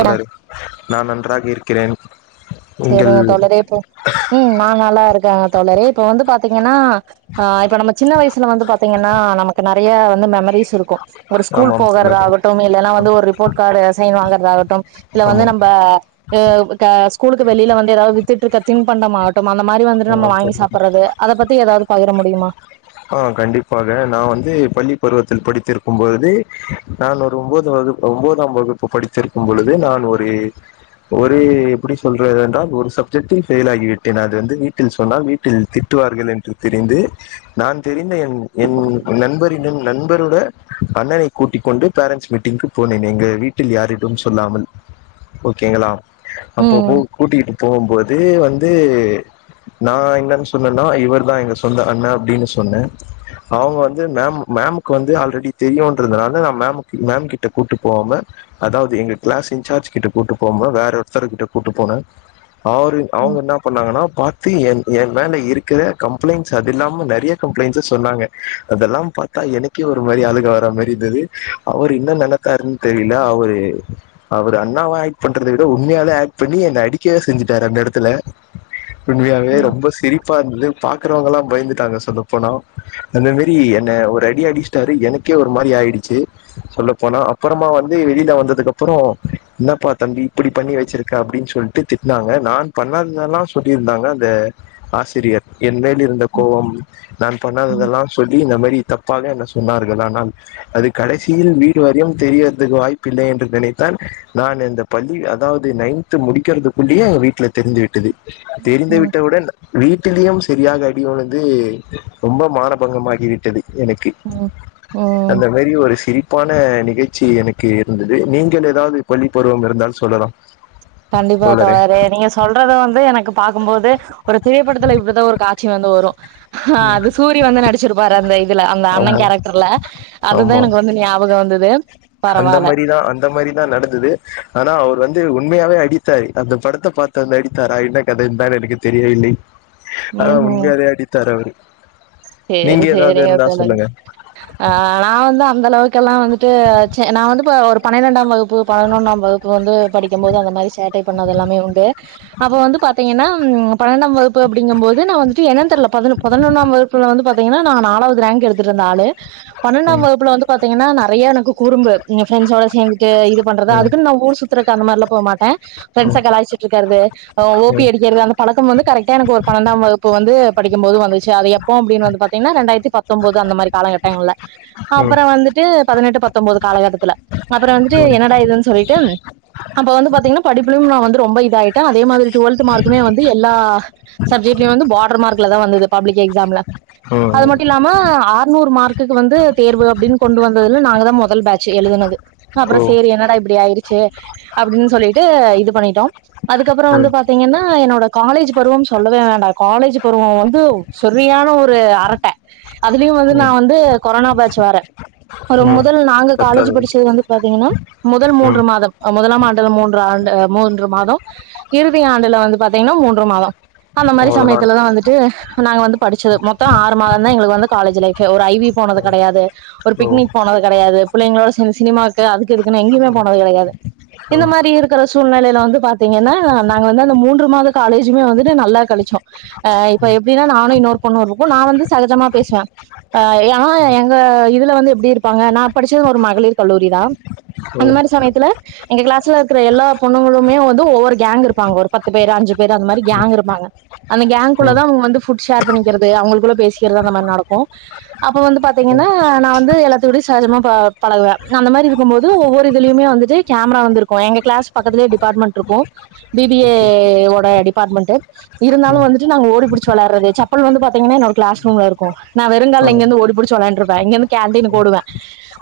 அதாரு நான் நன்றாக இருக் கிரென் சரிங்க தோழர இப்ப உம் நா நல்ல இருக்கா தோழர இப்ப வந்து பாத்தீங்கன்னா ஆ இப்ப நம்ம சின்ன வயசுல வந்து பாத்தீங்கன்னா நமக்கு நிறைய மெமரிஸ் இருக்கு ஒரு ஸ்கூல் ஆமாம் தோழர் போகறதாகட்டும் இல்லன்னா வந்து ஒரு ரிப்போர்ட் கார்டு சைன் வாங்கறதாகட்டும் இல்ல வந்து ஆமாம் நம்ம கூலு வெியில வந்துது வித்துட்டுக்க தின் பண்ட மா கட்டும் அந்த மாதிரி வந்துட்டு ஆ நம்ம வாங்கி தோழர் சாப்பிடுறது அத பத்தி ஏதாவது பகிர முடியுமா ஆ கண்டிப்பாக நா வந்து பள்ளி பருவத்தில் படித்திருக்கும்பழுது நா ஒரு ஒன்பது வகுப்பு ஒன்பதாம் வகுப்பு படித்திருக்கும் பொழுது நான் ஒரு ஒரு எப்படி சொல்றென்றால் ஒரு சப்ஜெக்ட்டில் பெபயில் ஆகி விட்டேன் அது வந்து வீட்டில் சொன்னால் வீட்டில் திட்டுவார்கள் என்று தெரிந்து நான் தெரிந்த என் என் நண்பரின் நண்பரோட அண்ணனை கூட்டிக்கொண்டு பேரண்டட்ஸ் மீட்டிங்க்குக்கு போனேன் எங்கள் வீட்டில் யாரிட சொல்லாமல் ஓகேங்களா அப்போ ம் கூட்டிட்டு போகும்போது வந்து நா என்னன்னு சொன்னேன்னா இவவர் தா எங்க சொந்த அண்ணன் அப்படின்னு சொ ன்ன அவங்க வந்து மேம் மேமுக்கு வந்து ஆல்ரெடி தெரியும்ன்றதுனால நா மம் கிட்ட கூட்டு போவாம அதாவது எங்க கிளாஸ் இன்சார்ஜ் கிட்ட கூட்டு போாம வேற ஒருத்தர்க கிட்ட கூட்டு போனே அவரு ம் அவங்க என்ன பண்ணாங்கன்னா பார்த்து என் என் மேல இருக்கிற கம்ப்ளைண்ட்ஸ் அது இல்லாமல் நிறைய கம்பிளாயிண்ட்ஸ் சா சொன்னாங்க அதெல்லா பார்த்தா எனக்கே ஒரு மாதிரி அழகா வர் மாதிரி இருந்தது அவர் என்ன்ன நினைத்தாருன்னு தெரியல அவரு அவர் அண்ணாவா ஆக்ட் பண்றத விட உண்மையாலே ஆக்ட் பண்ணி என்னை அடிக்கவே செஞ்சுட்டாரு அந்த இடத்துல உண்மையாவே ம் ரொம்ப சிரிப்பா இருந்தது பாக்குறவங்கல்லாம் பயந்துட்டங்க சொல்ல போனா அந்த மாரி என்ன ஒரு அடி அடிச்ச்டாரு எனக்கே ஒரு மாதிரி ஆயிடுச்சு சொல்ல போனா அப்புறமா வந்து வெளியில வந்ததுக்கு அப்புறம் என்னப்பா தம்பி இப்படி பண்ணி வச்சிருக்க அப்படின்னு சொல்லிட்டு திட்டனாங்க நா பண்ணாதனல்லா சொல்லிருந்தாங்க அந்த ஆசிரியர் என் மேல் இருந்த ம் கோவம் நா ம் பண்ணாததெல்லா சொல்லி இந்த மாதி தப்பாக என்ன சொன்னார்கள் ஆனால் அது கடைசியில் வீடு வாரியம் தெரியிறதுக்கு வாய்ப்பு இல்லை என்று நினைத்தா நா இந்த பள்ளி அதாவது நைன்து முடிக்கிறதுக்குள்ளேயே எங்க வீட்டுல தெரிந்து விட்டது தெரிந்து ம் விட்டவுடன் வீட்டிலயும் சரியாக அடி விழுந்து ரொம்ப மானபங்கம ஆகி விட்டது எனக்கு ம் ம் அந்த மாரி ஒரு சிரிப்பு உப்பான நிகழ்ச்சி எனக்கு இருந்தது நீங்கள் ஏதாவது பள்ளி பருவம் இருந்தாலும் சொல்லலாம் கண்டிப்பா தோழரே நீங்க சொல்றது வந்து எனக்கு பாக்கும்போது ஒரு திரைப்படத்துல இப்படிதான் ஒரு காட்சி வந்து வரும் ஆஹ் அது சூரியா வந்து நடிச்சிருப்பாரு அந்த இதுல அந்த ஆமா அண்ணன் கேரக்டர்ல அதுதான் ஆமா எனக்கு வந்து ஞாபகம் வந்தது அந்த பரவால்ல மாதிரிதான் அந்த மாதிரிதான் நடந்தது ஆனா அவர் வந்து உண்மை உண்மையாவே அடித்தாரு அந்த படத்தை பார்த்து வந்து அடித்தாரா என்ன கதை இத்தானான்னு எனக்கு தெரியவில்லை ஆஹ ம் ம் உண்மையாவே அடித்தார் அவரு சேரி நீங்க ஏதாவது சேரி இருந்தா வத்தல்ல சொல்லுங்க ஆஹ் நான் வந்து அந்த அளவுக்கெல்லாம் வந்துட்டு நான் வந்து இப்ப ஒரு பன்னிரெண்டாம் வகுப்பு பதினொன்னாம் வகுப்பு வந்து படிக்கும் போது அந்த மாதிரி சேட்டை பண்ணது எல்லாமே உண்டு அப்போ வந்து பாத்தீங்கன்னா பன்னெண்டாம் வகுப்பு அப்படிங்கும் போது நான் வந்துட்டு என்னான்னு தெரல பதினொன்னாம் வகுப்பு வந்து பாத்தீங்கன்னா நாங்க நாலாவது ரேங்க் எடுத்து இருந்த ஆள் பன்ணென்டாம் ம், வகுப்புல வந்து பாத்தீங்கன்னா நா நிறைய எனக்கு குறும்பு என் ஃபிரண்டஸோட சேர்ந்து இது பண்றது ம், அதுக்கு ந ஊர் சுத்துறக்கு அந்த மாதிரிலாம் போகமாட்டேன் ம், ஃபிரெண்ட்ஸ கலாய்ச்சிட்டு இருக்கறது ஓபி ம், அடிக்கிறது அந்த பழக்கம் வந்து கரெக்ட் எனக்கு ஒரு பன்னெண்டாம் வகுப்பு வந்து படிக்கும் போது வந்துச்சு அதை அப்படின்னு வந்து பாத்தீங்கன்னா ரெண்டாயிரத்துபத்தொன்பது அந்தமாதிரி காலகட்டங்கள்ல ம், ம், அப்புறம் வந்துட்டு பதினெட்டு பத்து பத்தொன்பது காலகட்டத்தில அப்புறம் வந்துட்டு ம், என்னடா இதுன்னு சொல்லிட்டு அப்ப வந்து பாத்தீங்கன்னா படிப்பிலையும் நான் வந்து ரொம்ப இதாயிட்டேன் அதே மாதிரி டுவெல்த்து மார்க்குமே வந்து எல்லா சப்ஜெக்ட்லயும் வந்து பார்டர் மார்க்ல தான் வந்தது பப்ளிக் எக்ஸாம்ல அது ம். மட்டும் இல்லாம அறுநூறு மார்க் கிக்கு வந்து தேர்வு அப்படின்னு கொண்டு வந்ததுல நாங்க தான் மொத்தைத் முதல் பேட்சு எழுதுனது ஓ அப்புறம் சேரி என்னடா இப்படி ஆயிருக்கு சே அப்படின்னு சொல்லிட்டு இது பண்ணிட்டோம் அதுக்கப்புறம் வந்து ம், பாத்தீங்கன்னா என்னோட காலேஜ் பருவம் சொல்லவே வேண்டாம் காலேஜு பருவம் வந்து செரியான இப்போ ஒரு அரட்ட அதுலயு வந்து நா ம், வந்து கொரோனா பேச்சு வேற ஒரு ம். முதல் நாங்கு காலேஜ்ஜு பத்தாவது படிச்சது வந்து பாத்தீங்கன்னா முதல் ம் மூன்று மாதம் முதலாம் ஆண்டுல மூன்று ஆண்டு மூன்று மாத இறுதி ஆண்டுல வந்து பாத்தீங்கன்னா மூன்று மாத அந்த மாரி அவ்வளோதான் சமயத்துலதா வந்துட்டு நாங்க வந்து படி மொத்த ஆறு மாதந்தா எங்களுக்கு வந்து காலேஜு லைஃப்பே ஒரு ஐவி போனது கெடையாது ஒரு ஓ பிக்னிக் போனது கெடையாது து புள்ளைங்களோட சேந்து சினிமாவுக்கு அது இதுக்குன்னே எங்கியுமே போனது கெடயாது இந்த ம் மாரி இருக்கிற சூழ்நெலையில வந்து பாத்தீங்கன்னா நாங்க வந்து அந்த மூன்று மாதத் காலேஜுமே வந்துட்டு நல்லா கழிச்சோ அ இப்ப எப்டின்னா நானு இன்னொரு பொண்ணுருக்கு நா வந்து சகஜமா பேசுவே அ ஏன்னா எங்க இது உள்ள வந்து எப்டி இருப்பாங்க நா படிச்சது ஒரு மகளிர் கல்லூரி தா அந்த ம் மாரி சமயத்துல எங்க கிளாஸ்ல இருக்குற எல்லா பொண்ணுங்களுமே வந்து ஒவ்வொரு கேங் இருப்பாங்க ஒரு பத்து பேரு அஞ்சு பேரு அந்த மாரி கேங் இருப்பாங்க அந்த கேங்குள்ள ம் தா அவுங்க வந்து ஃபுட் ஷேர் பண்ணி க்கிறது அவுங்களுக்குள்ள பேசிக்கிறது அந்த மாரி நடக்கு அப்ப வந்து பாத்தீங்கன்னா ம் நா வந்து எல்லாத்து கூடயு சகஜமா பா பழகுவே நா அந்த மாறி இருக்கும்போது ஒவ்வொரு இதுலயுமே வந்துட்டு கேமரா வந்திருக்கு எங்க கிளாஸ் பக்கத்திலேயே டிபார்ட்மெண்ட் இருக்கும் பி பி ஏ ஓகே ஓட டிப் அப்பார்ட்மெண்ட்டு இருந்தாலு ம் வந்துட்டு நாங்க ஓடிபுடிச் சொல்லாறது சப் அப்ப வந்து பாத்திங்கன்னா என்னோட கிளாஸ் ரூம்ல இருக்கு நா வெறுங்கால்ல ஆமாம் இங்கிருந்து ஓடிபுடிச் வெளாண்ருப் இங்கந்து காண்டீன் ஓடுவே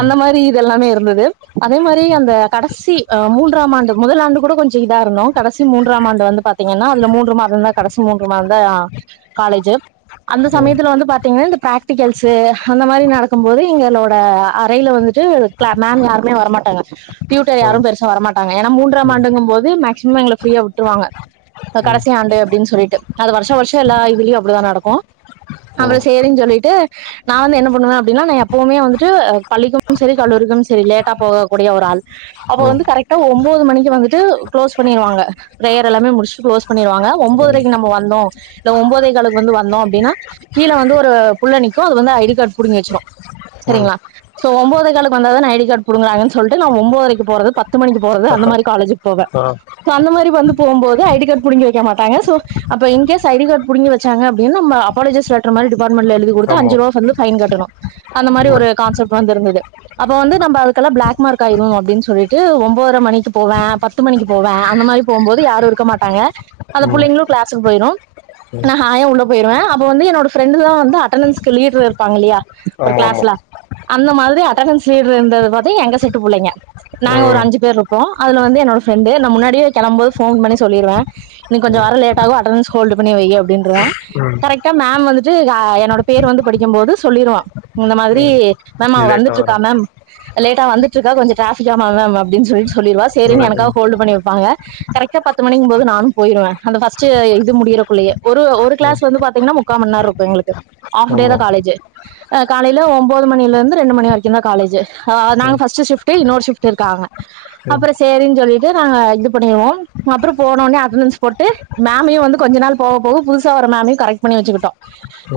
அந்த மாதிரி இதெல்லாமே இருக் இருந்தது அதே மாரி அந்த கடைசி அ மூன்றாம் ஆண்டு முதல் ஆண்டு கூட கொஞ்ச இதா இருந்தோ கடைசி மூன்றாம் ஆண்டு வந்து பாத்தீங்கன்னா அதுல மூன்று மாத இருந்தா கடைசி மூன்று மாதந்தா காலேஜ்ஜு அந்த ம் ம் சமயத்துல வந்து பாத்தீங்கன்னா இந்த பிராக்டிகல்ஷு அந்த மாரி நடக்கு போது எங்களோட அறையில வந்துட்டு மேம் யாருமே வரமாட்டாங்க டியூட்டர் யாரு பெருசா வரமாட்டாங்க ஏன்னா ஆ ம் ம் மூன்றாம் ஆண்டுங்கும் போது மேக்சிமம் எங்களை ஃப்ரீயா விட்டருவாங்க இப்ப கடைசி ஆண்டு அப்டின்னு சொல்லிட்டு அது வருஷா வருஷ எல்லா இதுலயு அப்படிதா நடக் ஆ நம்ம சேரின் சொல்லிட்டு நா வந்து என்ன பண்ணுவே அப்டின்னா எப்பவுமே வந்துட்டு அ பள்ளிக்கு சரி கல்லூரி சரி லேட்டா போகக்கூடிய ஒரு ஆள் அப்போ வந்து ஓ கரெக்ட்டா ஒம்போது மணிக்கு வந்துட்டு கிளோஸ் பண்ணவாங்க ப்ரேயர் எல்லாமே முடிச்ட்டு கிளோஸ் பன்னிருவாங்க ஒம்போதரைக்கு நம்ம வந்தோ இல்ல ஒம்போதே கால்க்கு வந்து வந் ன்னா அப்டினா கீழ வந்து ஒரு புள்ள நிக்கு அது வந்து ஐ டி கார்டு புடிங்கி வச்சிரு தெரியுங்களா சோ ஒம்போதே கால்க்கு வந்தாதான ஐ டி கார்டு புடுங்குறாங்கன் சொல்ட்டு நா ஒம்போதரைக்கு போறது பத்து மணிக்கு போறது அந்த மாரி காலேஜ் போவே ஓ சோ அந்த மாரி வந்து போம்போது ஐ டி கார்டு புங்கி வைக்க மாட்டங்க சோ அப்ப இன்கேஸ் ஐ டி கார்டு புடிங்கி வச்சாங்க என்ன அப்பாலாஜிஸ் லெட்டர் மாரி டிபார்ட்மென்ட்ல எழுதி குடுத்தா அஞ்சு ஆமாம் ரூவா பைன் கட்டணு அந்த மாரி ம் ஆ ஆமாம் ஒரு ஆமாம் ம் கான்செப்ட் வந்துருந்தது அப்போ வந்து நம்ப அதுக்கல்லா பிளாக் மார்க் ஆயிரும் அப்டின்னு சொல்லிட்டு ஒம்போதர மணிக்கு போவே பத்து மணிக்கு போவே அந்த மாரி போம்போது யாரு இருக்க மாட்டாங்க அந்த புள்ளைகளு கிளாஸ்க்கு போய்ரு ஹாயா உள்ள போ போயிடுவே அப்ப வந்து என்னோட ஃரெண்ட் தா வந்து அட்டன்ஸ்க் லீட்ரு இருப்பாங்க இல்லையா ஒரு ஆமாம் ஆமாம் கிளாஸ்ல அந்த மாதிரி அட்டண்டன்ஸ் லீட்ரு இருந்தது வந்து எங்க செட்டு புள்ளைங்க நாங்க ஒரு ம் அஞ்சு பேரு இருப்போ அதுல வந்து என்னோட ஃப்ரெண்டு நா முன்னாடியே கெளம்போது போன் பண்ணி சொல்லிருவே இன்னு கொஞ்ச ம் வர லேட்டாகு அட்டண்டன்ஸ் ஹோல்டு பண்ணி வை அப்டின்றுவே கரெக்டா மேம் வந்துட்டு ஆ என்னோட பேர் வந்து படிக்கு போது சொல்லிருவா இந்த மாதிரி ம் ம் மேம் அவ லேட்டாக வந்துட்ருக்கா மேம் லேட்டா வந்துட்ருக்கா கொஞ்ச ட்ராபிக்கா மேம் அப்பின்னு சொல்லி சொல் [unintelligible] சரினு வரேன் ம் எனக்காக ம் ஹோல்டு பண்ணி வப்பாங்க கரெக்டா பத்து மணிக்கும் போது நானும் போயிருவேன் அந்த ஃபர்ஸ்ட்டு இது முடியறக்குள்ளையே ஒரு ஒரு கிளாஸ் ம் த்து வந்து பாத்தீங்கன்னா முக்கா மண்நேரோ இருக்கோ எங்களுக்கு ஆஃப் டே தா ஆமாம் காலேஜ் ஆ காலைல ஒம்போது மணிலருந்து ரெண்டு மணி வரைக்கும் தா காலேஜே ஆ ம் ம் ம் நாங்க ஃபர்ஸ்ட்டு ஷிஃப்ட்டு இன்னோரு ஷிஃப்ட்டு இருக்காங்க ம் அப்பறோ சேரின் சொல்லிட்டு நாங்க இது பண்ணிருவோ அப்புறோ போனோன்னே அட்னன்ஸ் போட்டு மேமையும் வந்து கொஞ்ச நாள் போக போக புதுசா வர மேம் மே கரெக்ட் பண்ணி வெச்சிக்குட்டோ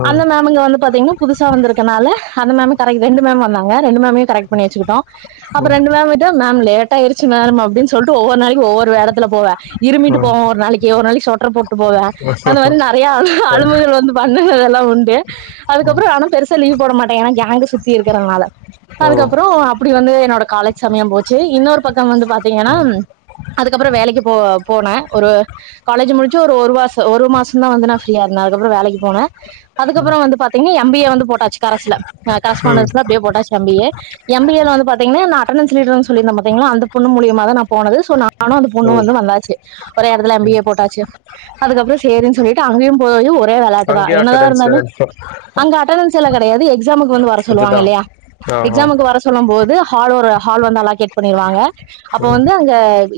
அந்த மேமுங்க வந்து பாத்தீங்கன்னா புதுசா வந்துருக்கனால அந்த மேம்மு கரெக் ரெண்டு மேம் வந்தாங்க ரெண்டு மேமையு கரெக்ட் பண்ணி வெச்சிக்குட்டோ அப்போ ம் ம் ரெண்டு மேம் கிட்ட மேம் லேட்டா ஆயிடுச்சு மேம் அப்புடின்னு சொல்ட்டு ஒவ்வொரு நாளைக்கு ஒவ்வொரு வேடத்துல போவே இரும்பிட்டு போவே ஒரு நாளைக்கு ஒரு நாளைக்கு சோட்டர் போட் போவே அந்த மாரி நறையா அழும்போது வந்து பா இந்த கதல்லா உண்டு அதுக்கப்புறோ நானு பெருசா லீவ் போட மாட்டே ஏன்னா கேங்கு சுத்தி இருக்கிறதுனால ஓ அதுக்கப்புறோ அப்புடி வந்து என்னோட காலேஜ் சமயம் போச்சு இன்னொரு பக்கம் வந்து பாத்தீங்கன்னா அதுக்கப்புறம் வேலைக்கு போ போனே ஒரு காலேஜ் முடிச்சு ஒரு ஒரு மாசோ ஒரு மாசோ தா வந்து நா ஃப்ரீயா இருந்தே அதுக்கப்புறோ வேலக்கி போனே அதுக்கப்புறோ வந்து பாத்தீங்கன்னா எம் பி ஏ வந்து போட்டாச்சி கரஸ்ல அ ம் கரஸ்பான்டன்ஸ் அப்புடியே போட்டாச்சு M B A, M B ஏல வந்து பாத்தீங்கன்னா என்ன அட்டனன்ஸ் லீடர்ன்னு செல்லிருந்த பாத்தீங்களா அந்த பொண்ணு மூலியமா நா போனது சோ நானு அந்த ஓ பொண்ணு வந்து வந்தாச்சு ஒரே எடத்துல எம் பி ம். ஏ போட்டாச்சு அதுக்கப்புறோ சேரின் சொல்லிட் டா அங்கயு போயு ரே வெளாட்டுதா அங்கேயே என்னதா அட்டண்டன்ஸ் இருந்தாலு அங்க அட்டனஸ் சுலா கிடையாது எக்ஸாமுக் வந்து வர சொல்லுவாங்க அதுதான் இல்லையா ஆ ஆ எக்ஸாமுக் வர சொல்லும் போது ஹால் ஒரு ஹால் வந்து அலோக்கேட் பண்ணிருவாங்க அப்போ ம் வந்து அங்க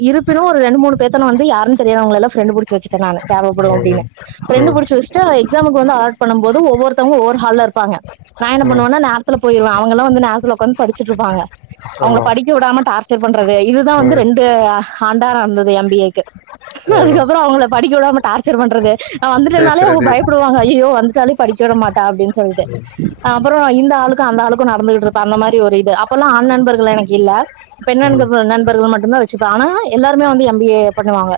இருப்பினும் ஒரு ரெண்டு மூணு பேத்தன வந்து யாருன் தெரியாது அவங்கலல்லா ஃப்ரெண்டு புடுச்சு வெச்சுட்டேன் நானு தேவைப்படும் ம் அப்புடின்னு ம் ஃப்ரெண்டு புடிச்சு வெச்சிட்டா எக்ஸாமுக் ப்போ வந்து ஆட் பண்ணு போது ஒவ்வொருத்த ஒவ்வொரு ஹால்ல இருப்பாங்க நா என்ன ம் பண்ணுவேன்னா நேரத்துல போயிவே அவங்கள்ளா வந்து நேரத்துல உக்கந்து படிச்சிட்ருப்பாங்க அவங்கள ஆமாம் படிக்க விடாம டார்ச்சர் பண்றது இதுதா வந்து ம் ரெண்டு ஆண்டா நடந்தது எம் பி ஏக்கு ஏதோ இதுக்கப்புறோ அவங்கள படிக்க விடாம டார்ச்சர் பண்றது நா வந்துட்டேனாலே அவங்க பேசுறது பயப்புடுவாங்க ஐய்யயோ வந்துட்டாலே படிக்க விட மாட்டா அப்புடின்னு சொல்ட்டு ம், அ அப்புறோ இந்த ஆளுக்கு அந்த ஆளுக்கு நடந்துகுட்ருப்ப அந்த மாரி ஒரு இது அப்போல்லா ஆண் நண்பர்கள் எனக்கு இல்ல பெண் ம், [unintelligible] நண்பர்கள் மட்டும் தா வெச்சிப்பே ஆனா எல்லாருமே எம் பி ஏ பண்ணுவாங்க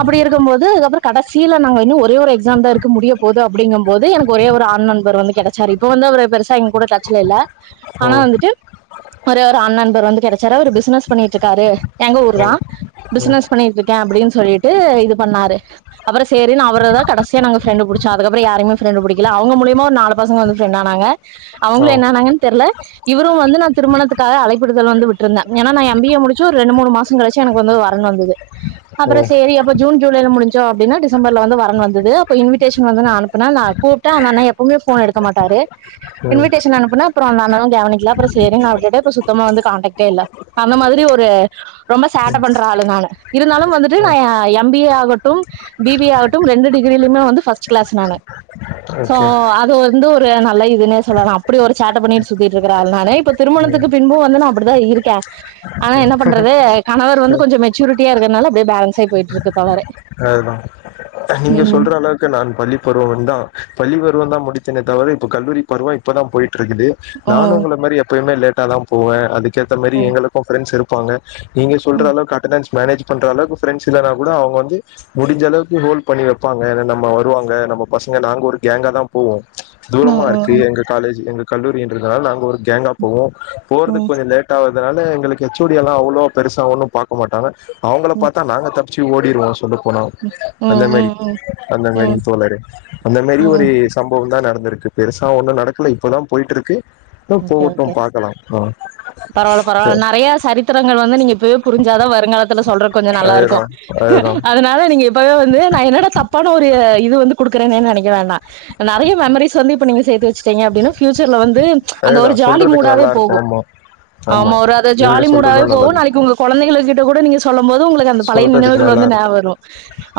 அப்படி இருக்கும் போது அதுக்கப்புறம் கடைசில நாங்க இன்னும் ஒரே ஒரு எக்ஸாம் தான் இருக்கு முடிய போது அப்டிங்கும் போது எனக்கு ஒரே ஒரு ஆண் நண்பர் வந்து கெடைச்சாரு இப்ப வந்து அவரு பெருசா எங்க கூட டச்ல இல்ல ஓ ஆனா வந்துட்டு ஒரே ஒரு ஆண் நண்பர் வந்து கெடைச்சாரு அவரு பிசினஸ் பண்ணிட்ருக்காரு எங்க ஊர் ஓ தா ஓ பிசனஸ் பண்ணிட்ருக்கே அப்புடின்னு சொல்லிட்டு இது பண்ணாரு அவர ஸ் சேரின் அவர தா கடைசியா நாங்க ஃப்ரெண்டு புடிச்சோ அதுகப்புறோ யாரயுமே ஃப்ரெண்டு புடிக்கல அவங்க மூலியமா ஒரு நாலு பசங்க வந்து ஃப்ரெண்டானாங்க ஓ அவங்களு என்னானங்கன்னு தெர்ல இவரும் வந்து நா திருமணத்துக்காக அழைப்பிடுதல் வந்து விட்ருந்தேன் ஏனா நா எம் பி ஏ முடிச்சு ஒரு ரெண்டு மூணு மாசோ கழிச்சு எனக்கு வந்து வரன் வந்துது ஓ அப்புறோ சேரி அப்புறோ ஜூன் ஜூலை ல முடிஞ்சோ அப்டின்னா டி சம்பர்ல வந்து வரன் வந்தது அப்போ இன்விடேஷன் வந்து நா அனுப்புன நா கூப்ட்டே அந்த அண்ணா எப்பவுமே ஃபோன எடுக்க மாட்டாரு ம், இன்விடேஷன் அனுப்புனா அப்புறோ அந்த அண்ணா தா கேவனிக்குல அப்புறோ சேரின் அவர் கிட்ட இப்ப சுத்தமா வந்து கான்டேக்டே இல்ல அந்த மாதிரி ஒரு ரொம்ப சேட்ட பண்ற ஆளு நானு இருந்தாலும் வந்துட்டு நா ம், ஆ எம் பி ஏ ஆகட்டும் பி பி ஏ ஆகட்டும் ரெண்டு டிகிரிலியுமே வந்து ஃபர்ஸ்ட் கிளாஸ் நானு சோ ஓகே அது வந்து ஒரு நல்ல இதுன்னே சொல்லா அப்புடி ஒரு சேட்ட பண்ணிட்டு சுத்திட்ருக்குற ஆள் நானு இப்போ திருமணத்துக்கு பின்பும் வந்து நா அப்புடிதா இருக்கே ஆனால் என்ன பண்றது கணவர் வந்து கொஞ்சம் மெச்சுரிட்டியா இருக்கத்னால அப்புடியே பேலன்ஸ் ஆயி போயிட்ருக்கு தவறே அதுதா நீங்க சொல்ற அளவுக்கு நான் பள்ளி பருவம்முந்தா பள்ளி ப டுவல்த் தா முடிச்சனே தவற இப்ப கல்லூரி பருவோ இப்ப தா போயி ட்ருக்குது நானு ம் உங்கள மாரி எப்பயுமே லேட் டா தா போவே அதுக் கேத்த மாரி ம் எங்களுக்கு ஃபிரெண்ட்ஸ் இருப் பாங்க நீங்க சொல்ற அளவுக் அட்டனன்ஸ் மேனேஜ் பண்ற அளவுக்கு ப்ரெண்ட்ஸ் இல்லன்னா கூட அவுங்க வந்து முடிஞ்ச அளவுக்கு ஹோல்ட் பண்ணி வெப்பாங்க ஏன்னா நம்ம வருவாங்க நம்ம பசங்க நாங்க ஒரு கேங்கா தா போவோ ம் தூரமா இருக்கு ம் ம் எங்க காலேஜ் எங்க கல்லூரி என்றுனால் நாங்க ஒரு கேங்கா போவோ ம் போறதுக் ம் கொஞ்சோ லேட் ஆவு அதனால எங்களுக்கு ஹச் ஓ டி எல்லா அவ்ளோ பெருசா ஒன்னு பாக்க மாட்டாங்க அவுங்கள ம் பாத்தா நாங்க தப் ச்சி ஓடிருவோ போனோ அந்த ம் மாரி ம் அந்த மாரி ம் தோழரே அந்த மாரி ஒரு ம் சம்பவோ தா நடந்திருக் பெருசா ஒண்ணும் நடக்கல இப்பதா போயிட்டுருக்கு ஓகே ஓகே பரவால்ல பரவால்ல நெறையா சரி பசங்கள் வந்து நீங்க இப்பயே புரி்ஞ்சா தா வருங்காலத்துல சொல்ற கொஞ்சோ நல்லா அதுதா இருக்கும் அதுதா அதனால நீங்க இப் இப்பவே வந்து நா என்னடா தப்பான ஒரு இது வந்து குடுக்குறேனேன்னு நினைக்க வேண்டா நெறய மெமரிஸ் வந்து இப்ப நீங்க சேத்து வச்சிட்டீங்க அப்டின்னா பியூச்சர்ல வந்து அந்த அதுதா ஒரு ஜாலி சொல்றதுக்கு மூடாவே நல்லா இருக்கு போகும் ஆமா ஆமா நீங்க சொல்றதுதா நல்லது கூட நீங்க சொல்லும் போது உங்களுக்கு அந்த பழைய சொல்றதுக்கு நினைவுகள் நல்லா வந்து இருக்கு ஞாபக வரு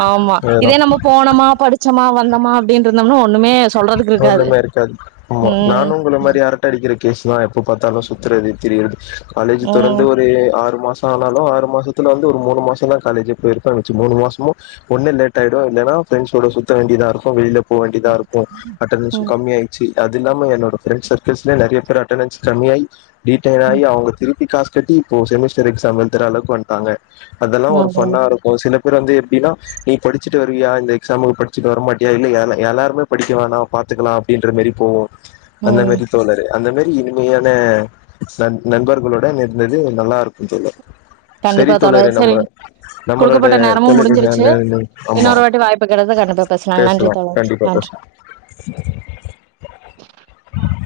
ஆமா அதுதா இதே நம்ம போனமா படிச்சமா வந்தமா அப்டின்னு இருந்தோம்னா ஒண்ணுமே ஒண்ணுமே இருக்காது ஆமா ம் நானு உங்கள ம் மாரி அரட்டை அடிக்கிற கேசுதா எப்ப பார்த்தாலு சுத்தறது திரியிறது காலேஜ் தொடர்ந்து ம் ஒரு ஆறு மாச ஆனாலு ஆறு மாசத்துல வந்து ஒரு மூணு மாசந்தா காலேஜ் போயிருப்பேன் வச்சி மூணு மாசமு ஒன்னு லேட் ஆயிடு இல்லேன்னா பிரெண்ட்ஸ் கூட சுத்த வேண்டிதா இருக்கு வெளில போக வேண்டிதா இருக்கு அட்டென்டென்சு ம் கம்மியாச்சி அது இல்லாம என்னோட ப்ரெண்ட் சர்க்கிள்ஸ்லயே நெறைய பேர் அட்டன்ஸ் கம்மிஆயி ரீட்டேனாயி ம் அவங்க திருப் திரும்பி காஸ் கட்டி இப்போ செமஸ்டர் எக்ஸாம் எழுதுற அளவுக்கு வந்டாங்க அதெல்லாம் ஒரு அதான் ஃபன்னா இருக்கும் சில கூட வந்து எப்பிடினா நீ படிச்சுட்டு வருவியா இந்த எக்ஸாமுக்கு படிச்சுட்டு வர மாட்டியா இல்ல எல்லாருமே படிக்க வேணா பாத்துக்கலாம் அப்டின்ற மாரி போவோம் அந்த ம் மாரி தோழரே அந்த மாரி இனிமையான ந நண்பர்களோட இருந்தது நல்லா இருக்கும் தோழர் கண்டிப்பா சரி தோழரே தோழர் சேரி நம்ம நம்மளோட குடுக்கப்பட்ட நேரமும் தொலைபேசி முடிஞ்சிருச்சு ஆமா இன்னொரு வாட்டி வாய்ப்பு கிடைச்சா கண்டிப்பா பேசலாம் நன்றி தோழர் கண்டிப்பா பேசலாம் நன்றி ஆங்